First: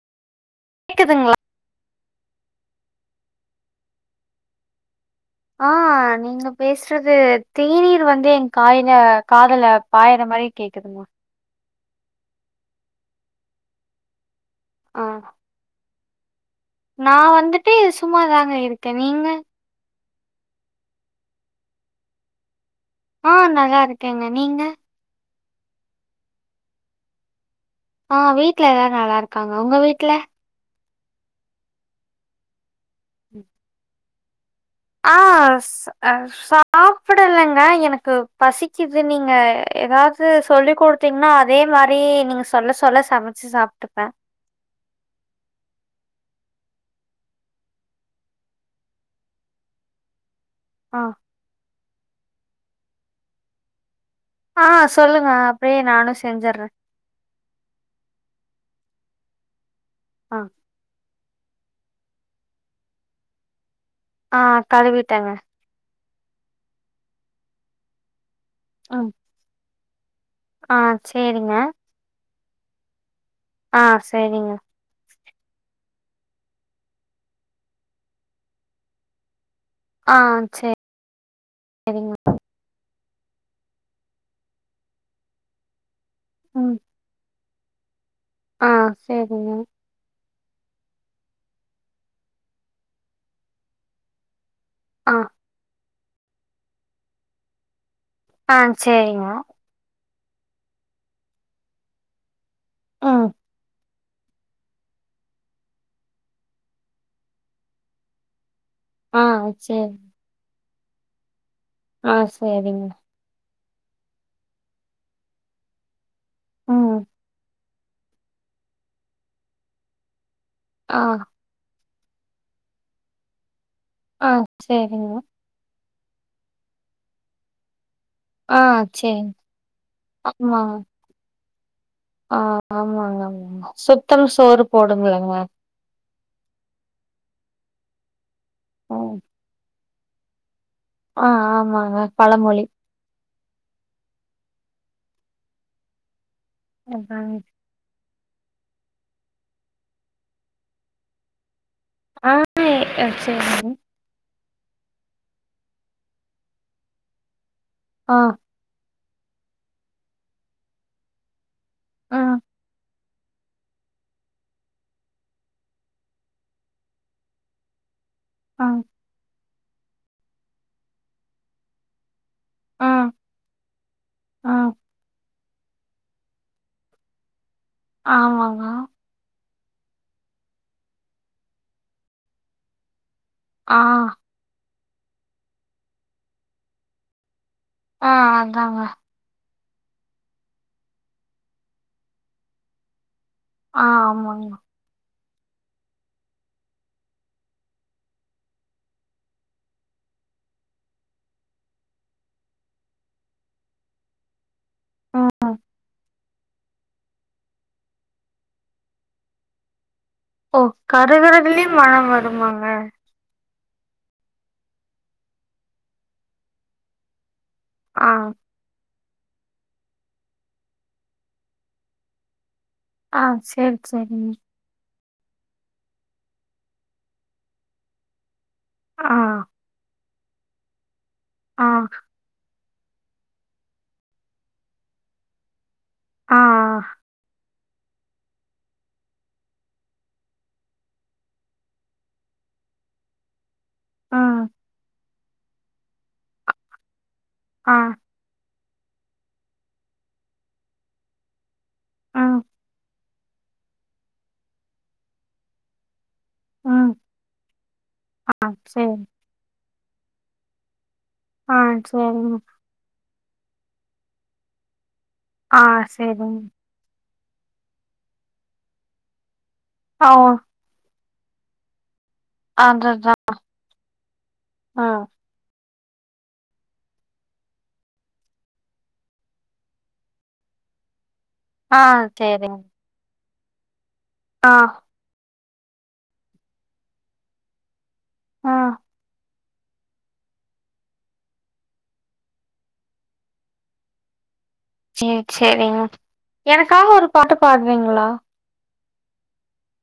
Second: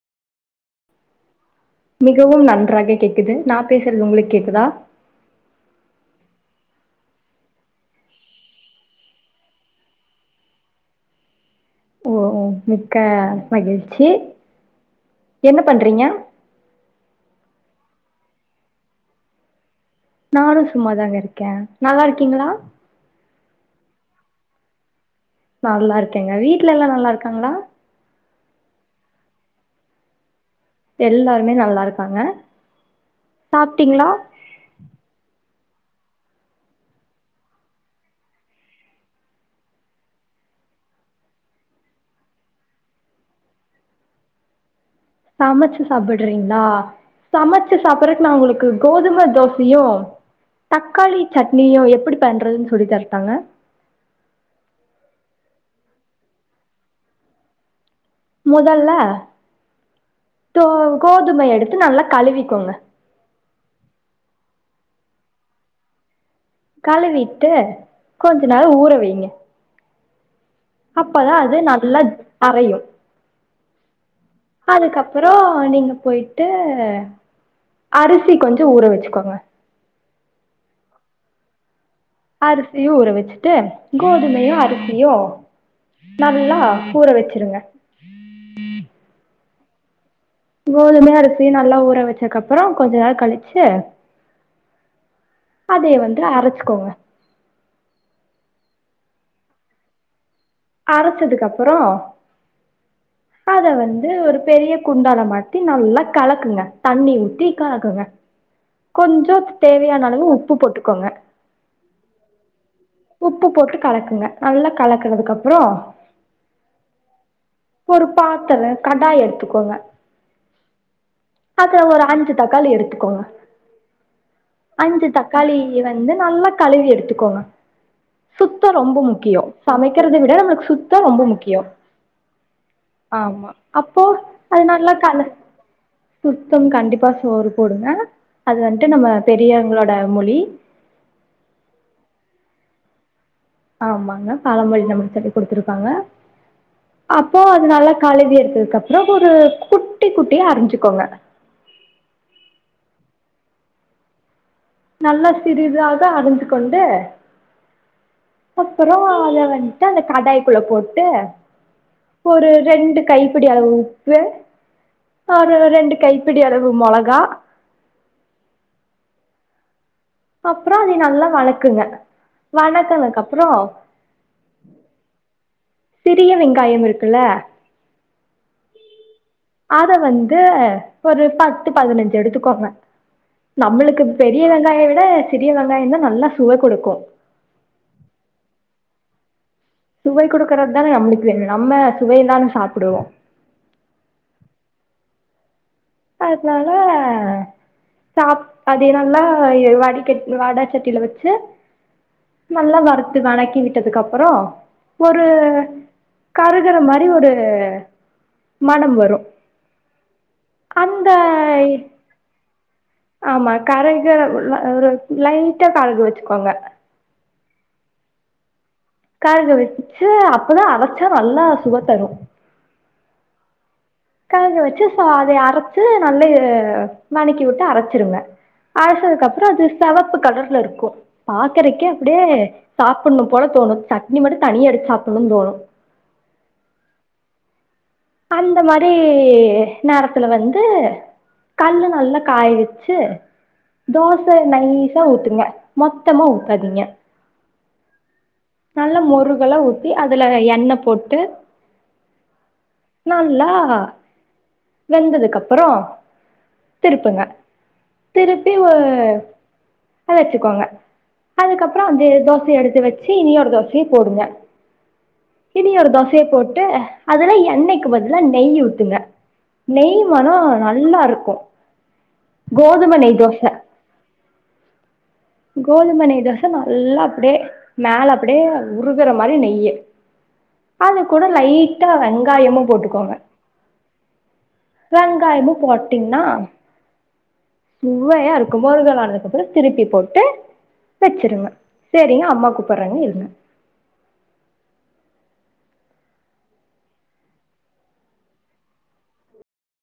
கேக்குதுங்ள மிகவும் நன்றாக கேக்குது நா பேசுறது உங்ளுக்கு கேக்குதா ஆ நி நீங்க பேஸ்றது தேநீர் வந்து ஏ காயில காதுல பாயிற மாரி கேக்குதுங்க ஓ! மிக்க மகிழ்ச்சி என்ன பண்றீங்க நான் வந்துட்டு சும்மாதாங்க இருக்க நீங்க நானு சும்மாதாங்க இருக்கே நல்லாருக்கீங்ளா ஆ நல்லாருக்கேங்க நீங்க நல்லாருக்கேங்க வீட்ல எல்லா நல்லாருக்காங்ளா ஆ வீட்ல எல்லாரு நல்லாருக்காங்க ஒங்க வீட்ல எல்லாருமே நல்லாருக்காங்க சாப்ட்டீங்ளா ஆ சு அ சாப்புடலங்க எனக்கு பசிக்குது நீங்க எதாவ்து சொல்லி குடு திங்னா அதே மாரி நீங் சொல்ல சொல்ல சமச்சு சாப்ட்டுப்ப சமச்சு சாப்புட்றீங்ளா சமச்சு சாப்புற்றக்கு நா உங்களுக்கு கோதுமை தோசுயு ஆ தக்காளி சட்னியு எப்புடி பண்ணுறதுன் சொல்லி தரட்டாங்க அ அ சொல்லுங்க அப்டியே நானு செஞ்சற்ற முதல்ல ஆ தோ கோதும எடுத்து நல்லா கழுவிக்கோங்க ஆ கழுவிட்டங்க கழுவிட்டு கொஞ்ச நாள் ஊற ம் வைங்க ஆ அப்பதா சேரிங்க அது நல்லா அரையு ஆ சேரிங்க அதுக்கப்புறோ நீங்கள் பொயி்ட்டு அரிசி கொஞ்ச ஊற வச்சுக்கோங்க ஆ சே சரிங்க அரிசியு ஊற வச்சுட்டு கோதுமயும் அரிசியு நல்லா ம் ஊற வெச்சுருங்க ஆ சேரிங்க கோதும அரிசி நல்லா ஊற வச்சக்கப்பறோ கொஞ்சொ நே கழிச்சு ஆ அதை வந்து அரச்சக்கோங்க ஆ சரிங்கோ அரச்சதுக்கப்பறோ ம் அத வந்து ஒரு பெரிய குண்டால மாத்தி நல்லா கலக்குங்க தண்ணி ஊத்தி கலக்குங்க ஆ கொஞ்சம் சேரி தேவையான அளவு உப்பு போட்டுக்கோங்க ஆ சரிங்க உப்பு போட்டு கலக்குங்க நல்லா கலக்குனதுக்கு அப்றோ ம் ஒரு பாத்தரோ கடாய் எடுத்துக்கோங்க ஆ அப்பறோ ஒரு அஞ்சு தக்காளி எடுத்துக்கோங்க ஆ அஞ்சு சேரிங்க தக்கா காளி வந்து நல்லா கழுவி எடுத்துக்கோங்க ஆ சுத்தோ ரொம்ப சேரி முக்கியோ சமைக்கிறத விட நமளுக் ஆமாங்க சுத்தோ ரொம்ப முக்கியோ ஆ ஆமாங்க ஆமாங்க அப்போ சுத்தம் சோறு அது நல்ல கழ போடும்லங்க சுத்தம் கண்டிப்பா சோறு போடுங்க அது வந்ட்டு நம்ம ம் பெரியவங்களோட மொழி ஆ ஆமாங்க பழமொழி ஆமாங்க பழமொழி நமக் சொல்லி குடுத்துருக்காங்க அதாங்க. அப்போ அதனால கழுவி எடுத்ததுக்கு அப்பறோ ஒரு குட்டி குட்டியா அருஞ்சுக்கோங்க ஆனே ஆ சரிங் மேடம் நல்லா சிறிதாக அரிஞ்சு கொண்டு ஆ அப்பறோ அத வந்ட்டு அந்த கடாய்க்குள்ள போட்டு ஆ ஒரு ரெண்டு கைப்பிடி அளவு உப்பு ஒரு ரெண்டு கைப்பிடி அளவு மொளகா ஆ அப்றோ அதை நல்லா வலக்குங்க ஆ வலத்தனக்கப்றோ ஆ சிறிய வெங்காயம் இருக்குல்ல ஆமாங்கோ அத வந்து ஒரு பத்து பதினஞ்சு எடுத்துக்கோங்க ஆ நம்மளுக்கு பெரிய வெங்காயோ விட சிறிய வெங்காயந்தா நல்லா சுவை குடுக்கு ஆ அதாங்க சுவை குடுக்கறது தானே நம்மளுக்கு வேணு நம்ம சுவை தானங் சாப்புடுவோ ஆமாங்கோ அதனால சாப் அது என்னனா எ வடி சட் வடாச்சட்டில வச்சு நல்லா வறுத்து வணக்கி விட்டதுக்கு அப்பறோ ஒரு ம் கருகுற மாரி ஒரு மணம் வரு ஓ அந்த கருகுறதுலே மணம் வருமாங்க ஆமா கரகு ந ஒரு லைட்டா கருக வச்சுக்கோங்க ஆ கருக வச்சுச்சு அப்பதா அரச்சா நல்லா சுவ தரு ஆ சேர் செரிங்க கருக வச்சு சோ அத அரச்சு நல்ல வணக்கி வுட்டு அரச்சிருங்க ஆ, அரச்சதுக்குப்புற அது செவப்பு கலர்ல இருக்கு ஆ, பாக்குறக்கே அப்டியே சாப்புணு போல தோணு சட்னி மட்டு தனியா எடுத்து சாப்புணு தோணு ஆ அந்த மாரி நேரத்துல வந்து கல்ல நல்லா காய வச்சு தோசைய ம், நைஸா ஊத்துங்க மொத்தமா ஊத்தாதீங்க ஆ நல்ல மொறுகலா ஊத்தி அதுல எண்ண போட்டு ம் நல்லா வெந்ததுக்கு அப்புற ம், திருப்புங்க ஆ திருப்பி ஒரு சரி. வச்சிக்கோங்க ஆ அதுக்கு அப்புற அப்டி சரிங்க. தோசைய எடுத்து வச்சு இனி ஒரு தோசைய போடுங்க ஆ இனி ஒரு தோசைய சரிங்க. போட்டு அதுல எண்ணெய்க்கு பதில நெய் ஊத்துங்க நெய் ஓ மனோ நல்லா இருக்கு கோதும நெய் அதுதான். தோச ஆ கோதும நெய் தோச நல்லா அப்டியே மேல அப்டியே உருகுற மாரி நெய்யு அது கூட ஆ லைட்டா சரிங்க. வெங்காயமு போட்டுக்கோங்க ஆ வெங்காயமு போட்டிங்னா சுவையா ஆ இருக்கு மொர்கலானது திருப்பி போட்டு வச்சிருங்க சேரிங்க அம்மா கூப்புறாங்க இருங்க சேரி சேரிங் எனக்காக ஒரு பாட்டு பாடுவீங்ளா